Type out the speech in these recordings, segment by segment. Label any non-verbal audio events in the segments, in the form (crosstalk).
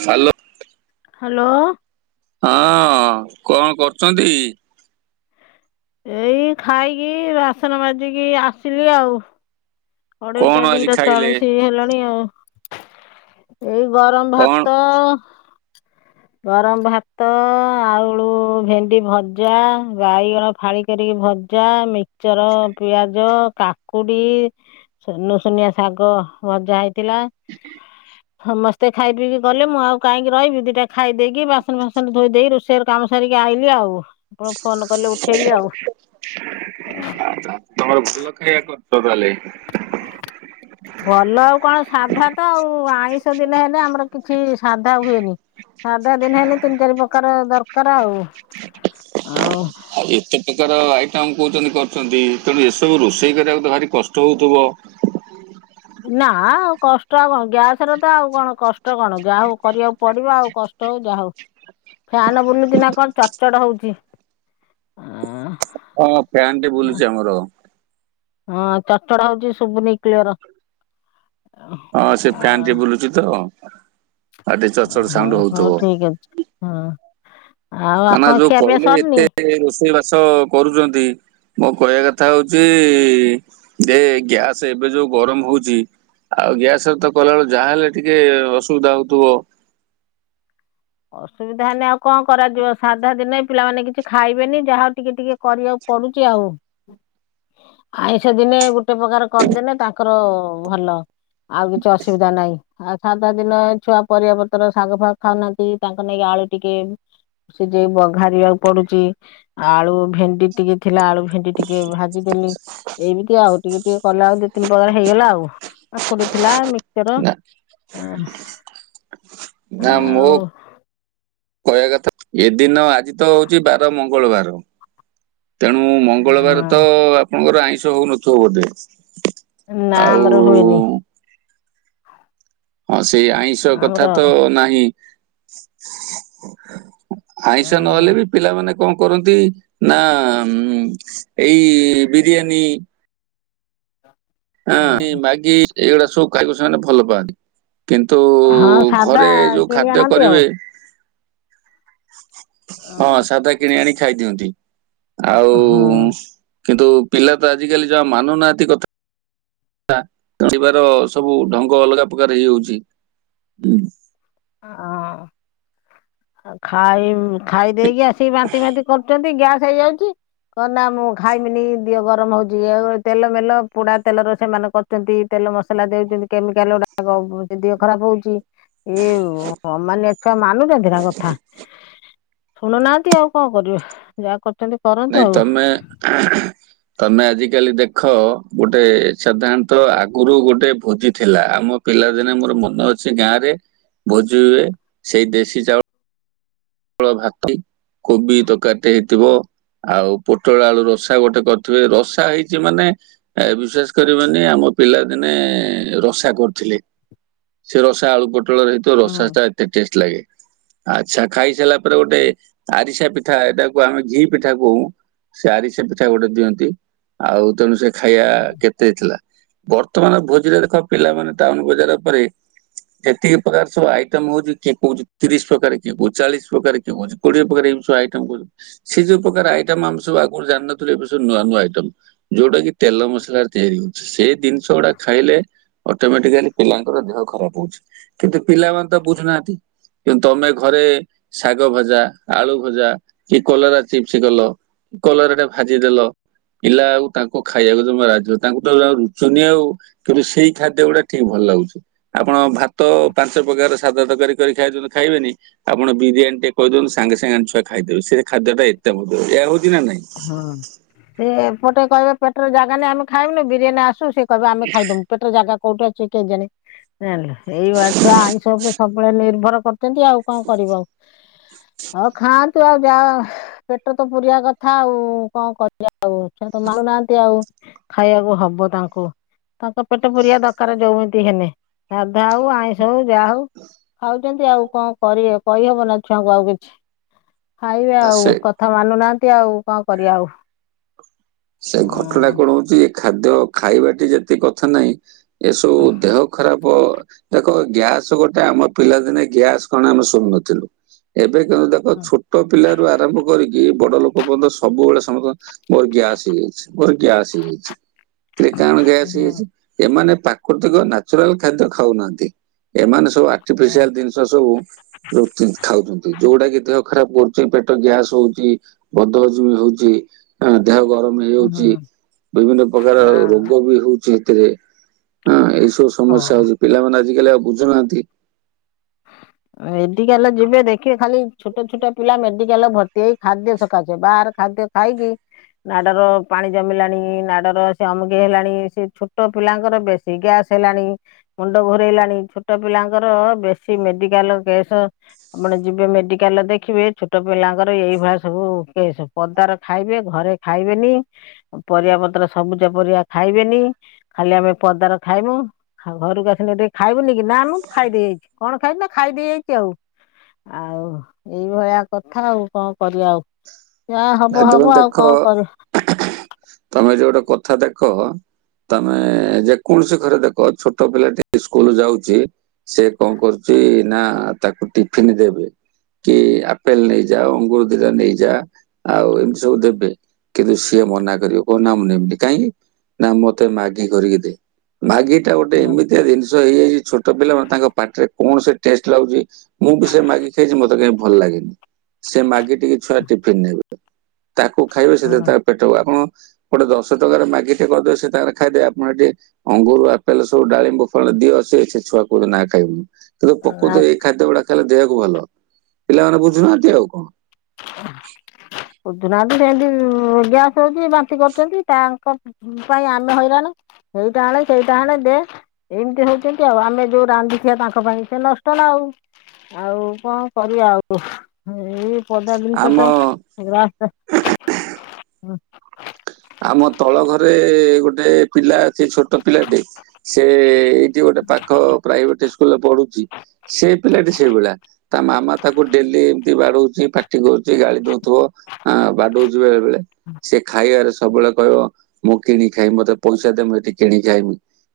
Hello. Hello. ହଁ କଣ କରୁଚନ୍ତି? ଏଇ ଖାଇକି ବାସନ ମାଜିକି ଆସିଲି ଆଉ। ଅଢେଇଟା କଣ ଆଜି ଦିଟା ଖାଇଲେ? ଚାଳିଶି ହେଲା ଣି ଆଉ ଏଇ ଗରମ କଣ ଭାତ ଗରମ ଭାତ, ଆଳୁ ଭେଣ୍ଡି ଭଜା, ବାଇଗଣ ଫାଳି କରିକି ଭ ଜା, ମିକଚର, ପିଆଜ, କାକୁଡି। ସୁନୁସୁନିଆ ଶାଗ ଭଜା ହେଇଥିଲା। ସମସ୍ତେ ଖାଇ ପିଇକି ଗଲେ ମୁଁ ଆଉ କାହିଁକି ରହିବି ଦିଟା ଖାଇ ଦେଇକି ବାସନ ଫାସନ ଧୋଇ ଦେଇ ରୋଷେ ଷେଇ ଘର କାମ ସାରିକି ଆଇଲି ଆଉ ଆପଣ ଫୋନ କଲେ ଉଠେଇଲି ଆଉ। ତମର ଭଲ ଖାଇବା କରିଚ ତାହେଲେ। ଭଲ ଆଉ କଣ ସାଧା ତ ଆଉ। ଆଇଁଷ ଦିନ ହେଲେ ଆମର କିଛି ସାଧା ହୁଏନି। ସାଧା ଦିନେ ହେଲେ ତିନି ଚାରି ପ୍ରକାର ଦରକାର ଆଉ। ଆଉ ଆଉ ଏତେ ପ୍ରକାର ଆଇଟମ୍ କହୁଛନ୍ତି କରିଛନ୍ତି ତେଣୁ ଏସବୁ ରୋଷେଇ କରିବାକୁ ତ ଭାରି କଷ୍ଟ ହଉଥିବ? ନା ଆଉ କଷ୍ଟ ଆଉ କଣ। ଗ୍ୟାସରେ ତ ଆଉ କଣ କଷ୍ଟ କଣ ଯାହା ହଉ କରିବାକୁ ପଡିବ ଆଉ। କ ଷ୍ଟ ହଉ ଯାହା ହଉ। ଫ୍ୟାନ ବୁଲୁଚି ନା କଣ ଚଡ଼ଚଡ ହଉଚି। ଆଁ। ହଁ ଫ୍ୟାନଟେ ବୁଲୁଚି ଆମର। ହଁ ଚଡଚଡ ହଉଚି ସୁବୁନି କ୍ଳିୟର। ହଁ ସେ ଫ୍ୟାନ ଟି ବୁଲୁଚି ତ ଆଉ ଟିକେ ଚଡ଼ଚଡ଼ ହଉ ସାଉଣ୍ଡ ହଉ ହଉଥିବ। ଠିକ ଅଛି ହଁ। ଆଉ କାନା ଆପଣଙ୍କ ଯୋଉ ଖିଆ ପିଆ କହିଲେ ସରିନି? ଏତେ ରୋଷେଇ ବାସ କରୁଚନ୍ତି ମୋ କହିବା କଥା ହଉଚି ଯେ ଗ୍ୟାସ ଏବେ ଯୋଉ ଗରମ ହଉଚି ଆଉ ଗ୍ୟାସରେ ତ କଲାବେଳେ ଯାହା ହେଲେ ଟିକେ ଅସୁବିଧା ହଉଥିବ? ଅସୁବିଧା ହେଲେ ଆଉ କଣ କରାଯିବ। ସାଧା ଦିନେ ପିଲାମାନେ କିଛି ଖାଇବେନି ଯାହା ହଉ ଟିକେ ଟିକେ କରିବାକୁ ପଡୁଚି ଆଉ। ଆଇଁଷ ଦିନେ ଗୋଟେ ପ୍ରକାର କରିଦେଲେ ତାଙ୍କର ଭଲ। ଆଉ କିଛି ଅସୁବିଧା ନାହିଁ। ଆଉ ସାଧା ଦିନେ ଛୁଆ ପରିବା ପତର ଶାଗ ଫାଗ ଖାଉନାହାନ୍ତି ତାଙ୍କ ନାଗି ଆଳୁ ଟିକେ ସିଜେଇ ବଘାରିବାକୁ ପଡୁଚି। ଆଳୁ ଭେଣ୍ଡି ଟିକେ ଥିଲା ଆଳୁ ଭେଣ୍ଡି ଟିକେ ଭାଜିଦେଲି। ଏଇମିତି ଆଉ। ଟିକେ ଟିକେ କଲେ ଆଉ ଦି ତିନି ପ୍ରକାର ହେଇଗଲା ଆଉ। କାକୁଡି ଥିଲା, ମିକ୍ ଚର ନା ଆ ନା ଆଉ ମୋ କହିବା କଥା ଏ ଦିନ ଆଜି ତ ହଉଚି ବାର ମଙ୍ଗଳବାର ତେଣୁ ମଙ୍ଗଳବାର ତ ଆପଣଙ୍କର ଆଇଁଷ ହଉନଥିବ ବୋଧେ? ନା ଆଉ ଆମର ହୁଏନି। ହଁ ସେଇ ଆଇଁଷ କଥା ଆମର ତ ନାହିଁ। ଆଇଁଷ ନହେଲେ ବି ପିଲାମାନେ କଣ କରନ୍ତି ନା ଏଇ ବିରିୟାନୀ ହଁ ମାଗି ଏଇଗୁଡା ସବୁ ଖାଇବାକୁ ସେମାନେ ଭଲ ପାଆନ୍ତି। କିନ୍ତୁ ହଁ ସାଧା ଘରେ ଯୋଉ କିଣି ଖାଦ୍ୟ ଆଣନ୍ତି ଆଉ। କରିବେ ହଁ ସାଧା କିଣି ଆଣି ଖାଇ ଦିଅନ୍ତି। ଆଉ ହଁ। କିନ୍ତୁ ପିଲା ତ ଆଜିକାଲି ଯାହା ମାନୁନାହାନ୍ତି କଥ ଯିବାର ସବୁ ଢଙ୍ଗ ଅଲଗା ପ୍ରକାର ହେଇଯାଉଚି। (unintelligible) ଆଉ ଖାଇ ଖାଇ ଦେଇକି ଆସିକି ବାନ୍ତି ଫାନ୍ତି କରୁଚନ୍ତି ଗ୍ୟାସ୍ ହେଇଯାଉଚି। କଣ ନା ମୁଁ ଖାଇବିନି ଦିହ ଗରମ ହଉଚି ତେଲ ମେଲ ପୋଡା ତେଲର ସେମାନେ କରୁ ଚନ୍ତି ତେଲ ମସଲା ଦେଉଚନ୍ତି କେମିକାଲ ଗୁଡାକ ଦେହ ଖରାପ ହଉଚି। ଇଏ ଅମାନିଆ ଛୁଆ ମାନୁଛନ୍ତି ନା କଥା। ଶୁଣୁନାହାନ୍ତି ଆଉ କଣ କରିବେ, ଯାହା କରୁଚନ୍ତି ନାଇଁ ତମେ (unintelligible) ତମେ ଆଜିକାଲି ଦେଖ ଗୋଟେ ସାଧାରଣତଃ ଆଗରୁ ଗୋଟେ ଭୋଜି ଥିଲା। ଆମ ପିଲାଦିନେ ମୋର ମନ ଅଛି ଗାଁ ରେ, ଭୋଜି ହୁଏ ସେଇ ଦେଶୀ ଚାଉଳ ଳ ଭାତ କୋବି ତରକାରୀ ହେଇ ଥିବ, ଆଉ ପୋଟଳ ଆଳୁ ରସା ଗୋଟେ କରିଥିବେ। ରସା ହେଇଚି ମାନେ ଏ ବିଶ୍ୱାସ କରି ବେନି ଆମ ପିଲାଦିନେ ରସା କରୁଥିଲେ। ସେ ରସା ଆଳୁ ପୋଟଳରେ ହେ ହୁଁ। ରସାଟା ଏତେ ଟେଷ୍ଟ ଲାଗେ। ଆଚ୍ଛା ଖାଇସାରିଲା ପରେ ଗୋଟେ ଆରିସା ପି ପିଠା ଏଟାକୁ ଆମେ ଘି ପିଠା କହୁ। ସେ ଆରିସା ପିଠା ଗୋଟେ ଦିଅନ୍ତି। ଆଉ ତେଣୁ ସେ ଖାଇବା କେତେ ଥିଲା। ବର୍ତ୍ତମାନ ଭୋଜିରେ ଦେଖ ପିଲାମାନେ ଟାଉନ୍ ବଜାର ଉପରେ ଯେତିକି ପ୍ରକାର ସବୁ ଆଇଟମ ହୋଉଚି କିଏ କୋହୁଚି ତିରିଶ ପ୍ରକାର କିଏ କୋହୁ ଚାଳିଶ ପ୍ରକାର କେ କହୁଛି କୋଡିଏ ପ୍ରକାର ଏବୁ ଆଇ କହୁଚି। ସେ ଯୋଉ ପ୍ରକାର ଆଇଟମ ଆମ ସବୁ ଆଗରୁ ଜାଣିନଥିଲେ, ଏବେ ସବୁ ନୂଆ ନୂଆ ଆଇଟମ, ଯୋଉଟା କି ତେଲ ମସଲାରେ ତିଆରି ହୁଏ। ସେଇ ଜିନିଷ ଗୁଡା ଖାଇଲେ ଅଟୋମେଟିକାଲି ପିଲାଙ୍କର ଦେହ ଖରାପ ହବ। କିନ୍ତୁ ପିଲାମାନେ ତ ବୁଝୁନାହାନ୍ତି, କିନ୍ତୁ ତମେ ଘରେ ଶାଗ ଭଜା ଆଳୁ ଭଜା କି କଲରା ଚିପ୍ସ କଲ କଲରା ଟା ଭାଜିଦେଲ। ପିଲା ଆଉ ତାଙ୍କ ଖାଇବାକୁ ଯମା ରାଜି ତାଙ୍କୁ (unintelligible) ରୁଚନୀୟ ଆଉ କିନ୍ତୁ ସେଇ ଖାଦ୍ୟ ଗୁଡାକ ଠିକ ଭଲ ଲାଗୁଚି। ଆପଣ ଭାତ ପାଞ୍ଚ ପ୍ରକାର ସାଧା ତରକାରୀ କରି ଖାଇଛନ୍ତି ଖାଇବେନି? ଆପଣ ବିରିୟାନୀ ଟେ କହିଦିଅନ୍ତୁ ସାଙ୍ଗେ ସାଙ୍ଗ ଛୁଆ ଖାଇଦେବେ ସେ ଖାଦ୍ୟ ଟା ଏତେ ମଧ୍ୟ ଏହା ହୋଉଚି ନା ନାଇଁ? ହଁ ସେ ଏପଟେ କହିବେ ପେଟରେ ଜାଗା ନାହିଁ ଆମେ ଖାଇବୁନୁ, ବିରିୟାନୀ ଆସୁ ସେ କହିବେ ଆମେ ଖାଇଦୋବୁ। ପେଟରେ ଜାଗା କୋଉଠୁ ଅଛି କେଜାଣି (unintelligible) ଏଇଭ (unintelligible) ଆଇଁ ସବୁ ସବୁବେଳେ ନିର୍ଭର କର। କେମତି ଆଉ କଣ କରିବ ଆଉ ଆଉ ଖାଆନ୍ତୁ ଆଉ ଯାହା ପେଟ ତ ପୁରିବା କ ଆଉ କଣ କରୁଚ ଆଉ ତ ମାରୁନାହାନ୍ତି ଆଉ ଖାଇବାକୁ ହବ ତାଙ୍କୁ ତାଙ୍କ ପେଟ ପୁରିବା ଦରକାର ଯୋଉମିତି ହେଲେ ସାଧା ହୋଉ ଆଇଁଷ ହଉ ଯାହା ହଉ ଖାଉ ଆଉ କଣ କରିବେ କହିହବ ନା ଛୁଆଙ୍କୁ ଆଉ କିଛି, ଖାଇବେ ଆ ଆଉ ସେ କଥା ମାନୁନାହାନ୍ତି। (unintelligible) ଆଉ କଣ କରିବା ଆଉ। ସେ ଘଟଣା କଣ ହଉଚି ଏ ଖାଦ୍ୟ ଖାଇବାଟି ଯେତକି କଥା ନାହିଁ। ଏସବୁ ଦେହ ଖରାପ ଦେଖ ଗ୍ୟାସ ଗୋଟେ ଆମ ପିଲାଦିନେ ଗ୍ୟାସ କଣ ଆମେ ଶୁଣୁନଥିଲୁ, ଏବେ କିନ୍ତୁ ଦେଖ ଛୋଟ ପିଲାରୁ ଆରମ୍ଭ କରିକି ବଡ ଲୋକ ପର୍ଯ୍ୟନ୍ତ ସବୁବେଳେ ସମସ୍ତେ ମୋର ଗ୍ୟାସ। ହେଇଯାଇଛି ମୋର ଗ୍ୟାସ ହେଇଯାଇଛି, କିରେ କାଣା ଗ୍ୟାସ ହେଇଯାଇଛି? ଏମାନେ ପ୍ରାକୃତିକ ନାଚୁରାଲ ଖାଦ୍ୟ ଖାଉନାହାନ୍ତି, ଏମାନେ ସବୁ ହଁ ଆର୍ଟିଫିସିଆଲ ଜିନି ଶ ସବୁ ଯଉ ଜି ଖାଉଛନ୍ତି ଯୋଉଡା କି ଦେହ ଖରାପ କରୁଚି ପେଟ ଗ୍ୟାସ ହୋଉଚି। ବଦ ହଜମି ହୋଉଚି ଆଁ ଦେହ ଗର ମ ହେଇଯାଉଛି ହଁ ବିଭିନ୍ନ ପ୍ରକାର ରୋଗ ବି ହୋଉଚି ଏଥିରେ ଆଁ ଏଇ ସବୁ ସମସ୍ୟା ହଁ। ହଉଛି ପିଲାମାନେ ଆଜିକାଲି ଆଉ ବୁଝୁନାହାନ୍ତି। ମେଡିକାଲରେ ଯିବେ ଦେଖିବେ ଖାଲି ଛୋଟ ଛୋଟ ପିଲା ମେଡିକାଲରେ ଭର୍ତି, ହେଇ ଖାଦ୍ୟ ସକାସେ ବା ଖାଦ୍ୟ ଖାଇକି। ନାଡର ପାଣି ଜମିଲାଣି, ନାଡର ସେ ଅମକେଇ ହେଲାଣି, ସେ ଛୋଟ ପିଲାଙ୍କର ବେ ଇ ଗ୍ୟାସ ହେଲାଣି ମୁଣ୍ଡ ଘୁରେଇଲାଣି ଛୋଟ ପିଲାଙ୍କର ବେଶୀ ମେଡି କାଲ କେଶ ଆପଣ ଯିବେ ମେଡିକାଲରେ ଦେଖିବେ ଛୋଟ ପିଲାଙ୍କର ଏଇଭଳିଆ ସବୁ କେଶ। ପଦାର ଖାଇବେ, ଘରେ ଖାଇବେନି, ପରିବା ପତ୍ର ସବୁଜ ପରିବା ଖାଇବେନି। ଖାଲି ଆମେ ପଦାର ଖାଇମୁ ଘରକୁ ଆସିନେ ଆରେ ଖାଇବୁନି କି ନା ମୁଁ ଖାଇ ଦେଇଯାଇଚି, କଣ ଖାଇନୁ ନା ଖାଇଦେଇ ଆଇଚି, ଆଉ ଆଉ ଏଇଭଳିଆ କଥା, ଆଉ କଣ କରିବା ଆଉ? ଯା ଭାଇ ହବ ତମେ ହବ ଆଉ ଦେଖ କଣ କର ତମେ ଯୋଉ ଗୋଟେ କଥା ଦେଖ ତମେ ଯେକୌଣସି ଘରେ ଦେଖ ଛୋଟ ପିଲା ଟି ସ୍କୁଲ ଯାଉଚି। ସେ କଣ କରୁଛି ନା ତାକୁ ଟିଫିନ ଦେବେ। କି ଆପେଲ ନେଇଯା ଅଙ୍ଗୁର ଦିଟା ନେଇଯା। ଆଉ ଏମିତି ସବୁ ଦେବେ, କିନ୍ତୁ ସିଏ ମନା କରିବ, କଣ ନା ମୁ ନେବିନି କାହିଁକି ନା ମତେ ମାଗି କରିକି ଦେ ମାଗି ଟା ଗୋଟେ ଏମିତିଆ ଜିନି ଶ ହେଇଯାଇଚି ଛୋଟ ପିଲା ମାନେ ତାଙ୍କ ପାଟିରେ କଣ ସେ ଟେଷ୍ଟ ଲାଗୁଛି। ମୁଁ ବି ସେ ମାଗି ଖାଇଛି ମତେ କାହି ଭଲ ଲାଗେନି, ସେ ମାଗି ଟି କି ଛୁଆ ଟିଫିନ ନେବେ। ତାକୁ ଖାଇବେ ସେ ତ ହଁ ତାର ପେଟ ଆପଣ ଗୋଟେ ଦଶ ଟଙ୍କାରେ ମାଗି ଟେ କରିଦେବେ ସେ ତାଙ୍କ ଖାଇଦେବେ ଆପଣ ଏ ଟିକେ ଅଙ୍ଗୁର ଆପେଲ ସବୁ ଡାଳିମ୍ବ ଫଳ ଦିଅ ସେ ଛେ ଛୁଆ କହୁଛନ୍ତି ନା ଖାଇବୁନି। କିନ୍ତୁ ଆଉ ପ୍ରକୃତ ଏଇ ଖାଦ୍ୟ ଗୁଡା ଖାଇଲେ ଦେହକୁ ଭଲ, ପିଲାମାନେ ବୁଝୁନାହାନ୍ତି ଆଉ କଣ? (unintelligible) ବୁଝୁନାହାନ୍ତି ସେମିତି ଗ୍ୟାସ୍ ହଉଛି ବାନ୍ତି କରୁଛନ୍ତି ତାଙ୍କ ପାଇଁ ଆମେ ହଇରାଣି ହେଇଟା ଆଣେ ସେଇଟା ଆଣେ ଦେ। ଏମିତି ହଉଛନ୍ତି ଆଉ ଆମେ ଯୋଉ ରାନ୍ଧିଥିବା ତାଙ୍କ ପାଇଁ ସେ ନଷ୍ଟ ନା ଆଉ। ଆଉ କଣ କରିବା ଆଉ ଏଇ ପଦା ଜିନିଷ ତ ଆମ ଗା ହଁ। ଆମ ତଳ ଘରେ ଗୋଟେ ପିଲା ଅଛି ଛୋଟ ପିଲାଟେ। ସେ ଏଇଠି ଗୋଟେ ପାଖ ପ୍ରାଇଭେଟ ଇ ସ୍କୁଲରେ ପଢୁଛି ସେ ପିଲାଟି ସେଇଭଳିଆ। ତା ମାମା ତାକୁ ଡେଲି ଏମିତି ବାଡଉଛି ପାଟି କରୁଛି ଗାଳି ଦଉଥିବ। ହଁ ବାଡଉଛି ବେଳେ ବେଳେ। ସେ ଖାଇବାରେ ସବୁବେଳେ କହିବ ମୁଁ କିଣି ଖାଇମି ମୋତେ ପଇସା ଦେ ହେଠି କିଣିକି ଖାଇମି।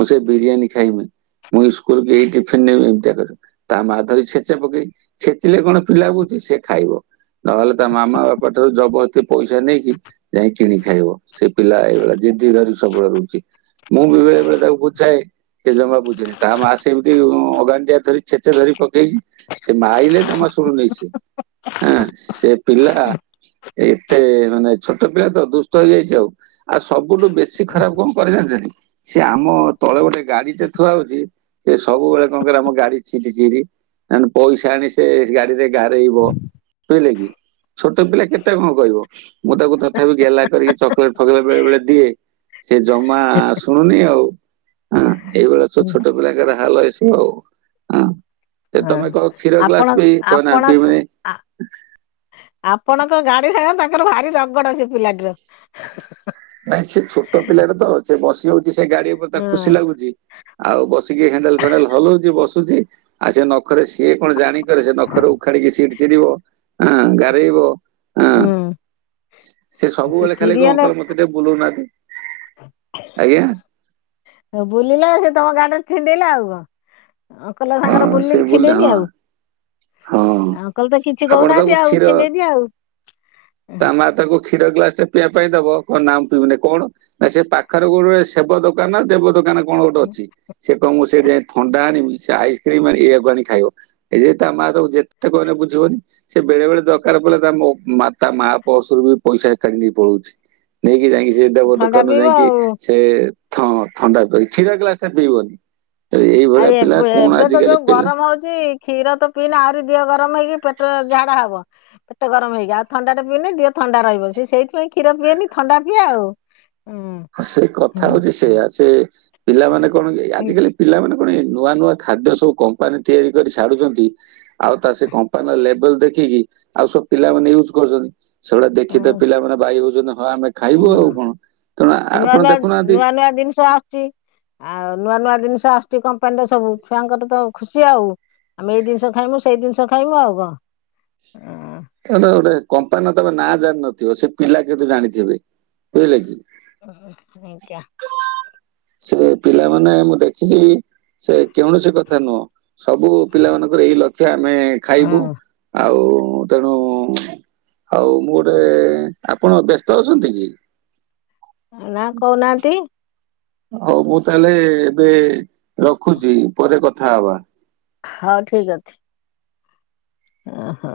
ମୁଁ ସେ ବିରିୟାନୀ ଖାଇମି ମୁଁ ଇ ସ୍କୁଲ କୁ ଏଇ ଟିଫିନ ନେମି ଏମିତିଆ କରି ତା ମା ଧରି ଛେଚେ ପକେଇ ଛେଚିଲେ କଣ ପିଲା କହୁଛି ସେ ଖାଇବ। ନହେଲେ ତା ମାମା ବାପା ଠାରୁ ଜବରଦସ୍ତି ପଇସା ନେଇକି ଯାଇକି କିଣି ଖାଇବ ସେ ପିଲା ଏଇଭଳିଆ ଜିଦି ଧରି ସବୁବେଳେ ରହୁଚି। ମୁଁ ବି ବେଳେ ବେଳେ ତାକୁ ବୁଝାଏ। ସେ ଜମା ବୁଝୁନି ତା ମା ସେମିତି ଅଗାଣ୍ଡିଆ ଧରି ଛେଚେ ଧରି ପକେଇକି। ସେ ମାଇଲେ ଜମା ଶୁଣୁନାଇ ସେ। ଆଁ ସେ ପିଲା ଏତେ ମାନେ ଛୋଟ ପିଲା ତ ଦୁଷ୍ଟ ହେଇଯାଇଛି ଆଉ। ଆଉ ସବୁଠୁ ବେଶୀ ଖରାପ କଣ କରେ ଜାଣିଛନ୍ତି ସେ ଆମ ତଳେ ଗୋଟେ ଗାଡି ଟେ ଥୁଆ ହଉଛି। ସେ ସବୁବେଳେ କଣ କରେ ଆମ ଗାଡି ସିଟି ଚିରି। ନହେନେ ପଇସା ଆଣି ସେ ଗାଡିରେ ଗାରେଇବ। ବୁଝିଲେ କି ଛୋଟ ପିଲା କେତେ କଣ କହିବ। ମୁଁ ତାକୁ ତଥାପି ଗେଲା କରିକି ଚକୋଲେଟ୍ ଫକଲେଟ ବେଳେ ବଳେ ଦିଏ ସେ ଜମା ଶୁଣୁନି ଆଉ ହଁ ଏଇଭଳିଆ ସବୁ ଛୋଟ ପିଲାଙ୍କର ହାଲ ଏସବୁ ଆଉ ହଁ ଏ ହଁ ତମେ କ କ୍ଷୀର ଆପଣ ଗ୍ଲାସ ପିଇ କହନା ଆପଣ ପିଇବନି ଆ ଆପଣଙ୍କ ଗାଡି ସାଙ୍ଗ ତାଙ୍କର ଭାରି ରଗଡ ସେ ପିଲାଟିର ନାଇଁ ସେ ଛୋଟ ପିଲାରେ ତ ସେ ବସି ଯାଉଛି ସେ ଗାଡି ଉପରେ ତା ହଁ ଖୁସି ଲାଗୁଛି ଆଉ ବସିକି ହଣ୍ଡାଲ ଫେଣ୍ଡାଲ ହଲଉଛି ବସୁଛି ଆଉ ସେ ନଖରେ ସିଏ କଣ ଜାଣି କରେ ସେ ନଖରେ ଉଖାଡିକି ସିଟ ଚିରିବ ହଁ ଗାରେଇବ ହଁ ଉଁ। ସେ ସବୁବେଳେ ଖାଲି ଅଙ୍କଲ ମୋତେ ଟିକେ ବୁଲଉନାହାନ୍ତି ଆଜ୍ଞା ହଉ ବୁଲିଲା ସେ ତମ ଗାଡିରେ ଛିଣ୍ଡେଇଲା ଆଉ କଣ ଅଙ୍କଲ ହଁ ସାଙ୍ଗର ସେ ବୁଲିକି ବୁଲେ ହଁ ଛିଣ୍ଡେନି ଆଉ ହଁ ଅଙ୍କଲ ତ କିଛି ଆପଣ କହୁନାହାନ୍ତି ତାକୁ ଆଉ କ୍ଷୀର ଛିଣ୍ଡେଇନି ଆଉ। ତା ମା ତାକୁ କ୍ଷୀର ଗ୍ଲାସ ଟା ପିଇବା ପାଇଁ ଦବ କଣ ନାଁ ପିଇବିନି କଣ ନା ସେ ପାଖରେ ଗୋଟେେ ସେବ ଦୋକାନ ନା ଦେବ ଦୋକାନ କଣ ଗୋଟେ ଅଛି ସେ କହିମ ମୁଁ ସେ ଯାଇ ଥଣ୍ଡା ଆଣିବି ସେ ଆଇସ୍କ୍ରିମ ଆ ଇକୁ ଆଣି ଖାଇବ ଏଇ ଯେ ତା ମା ତାକୁ ଯେତେ କହିଲେ ବୁଝିବନି ସେ ବେଳେ ବେଳେ ଦରକାର ପଡ଼ିଲ ତା ମୋ ମା ତା ମା ପର୍ସରୁ ବି ପଇସା କାଢ଼ି ନେଇ ପଳଉଛି ନେଇକି ଯାଇକି ସେ ଦେବ ଥଣ୍ଡା ଦୋକାନରୁ ପିଇବ ଯାଇକି ଆଉ। ସେ ଥଣ୍ଡା ପି କ୍ଷୀର ଗ୍ଲାସ ଟା ପିଇବନି ଆ ଆଉ ଏଇଭଳିଆ ପିଲା ଏବେ କଣ ଏବେ ଆ- ଯୋଉ ଗରମ ହଉଛି କ୍ଷୀର ତ ପିଇଲେ ଆହୁରି ଦେହ ଗରମ ହେଇକି ପେଟ ଝାଡା ହବ ପେଟ ଗରମ ହେଇକି ଆଉ ଥଣ୍ଡା ପିଏନି ଦିଏ ଥଣ୍ଡା ରହିବ ସେ ସେଇଥି ପାଇଁ କ୍ଷୀର ପିଏନି ଥଣ୍ଡା ପିଏ ଆଉ ହୁଁ ହ ସେ କଥା ହୁଁ। ହଉଛି ସେଇୟା ସେ ପିଲାମାନେ କଣ କି ଆଜିକାଲି ପିଲାମାନେ ଆପଣ ନୂଆ ନୂଆ ଖାଦ୍ୟ ସବୁ କମ୍ପାନୀ ତିଆରି କରି ଛାଡୁଛନ୍ତି ଆଉ ତା ସେ କମ୍ପାନୀର ଲେବଲ ଦେଖିକି ଆଉ ସବୁ ପିଲାମାନେ ୟୁଜ୍ କରୁଛନ୍ତି ସେଗୁଡା ଦେଖି ତେ ପିଲାମାନେ ବାଇ ହଉଛନ୍ତି ହଁ ଆମେ ଖାଇବୁ ଆଉ କଣ ତେଣୁ ଆପଣ ପିଲାମାନେ ଆ, ନୂଆ ଦେଖୁନାହାନ୍ତି ନୂଆ ନୂଆ ନୂଆ ଦିନିଷ ଆସୁଚି। ଆଉ ନୂଆ ନୂଆ ଦିନିଷ ଆସୁଛି କମ୍ପାନୀର ସବୁ ଛୁଆଙ୍କର ଟିକେ ଖୁସି ଆଉ। ଆମେ ଏଇ ଜିନିଷ ଖାଇମୁ ସେଇ ଦିନିଷ ଖାଇମୁ ଆଉ କଣ। ତା ନାଁ ଗୋଟେ କମ୍ପାନର ତୋମେ ନାଁ ଜାଣିିନଥିବ ସେ ପିଲା କିନ୍ତୁ ଜାଣିଥିବେ। ବୁଝିଲେ କି? ଓହୋ, ହଁ କିଆ ସେ ପିଲାମାନେ ମୁଁ ଦେଖିଛି ସେ କୌଣସି କଥା ନୁହଁ। ସବୁ ପିଲା ମାନଙ୍କର ଏଇ ଲକ୍ଷ୍ୟ ଆମେ ଖାଇବୁ। ଆଉ ତେଣୁ ଆଉ ମୁଁ ଗୋଟେ, ଆପଣ ବ୍ୟସ୍ତ ଅଛନ୍ତି କି? ନା କଉନାହାନ୍ତି। ହଉ ମୁଁ ତାହେଲେ ଏବେ ରଖୁଛି ପରେ କଥା ହବା। ହଁ ଠିକ ଅଛି। ଓହୋ।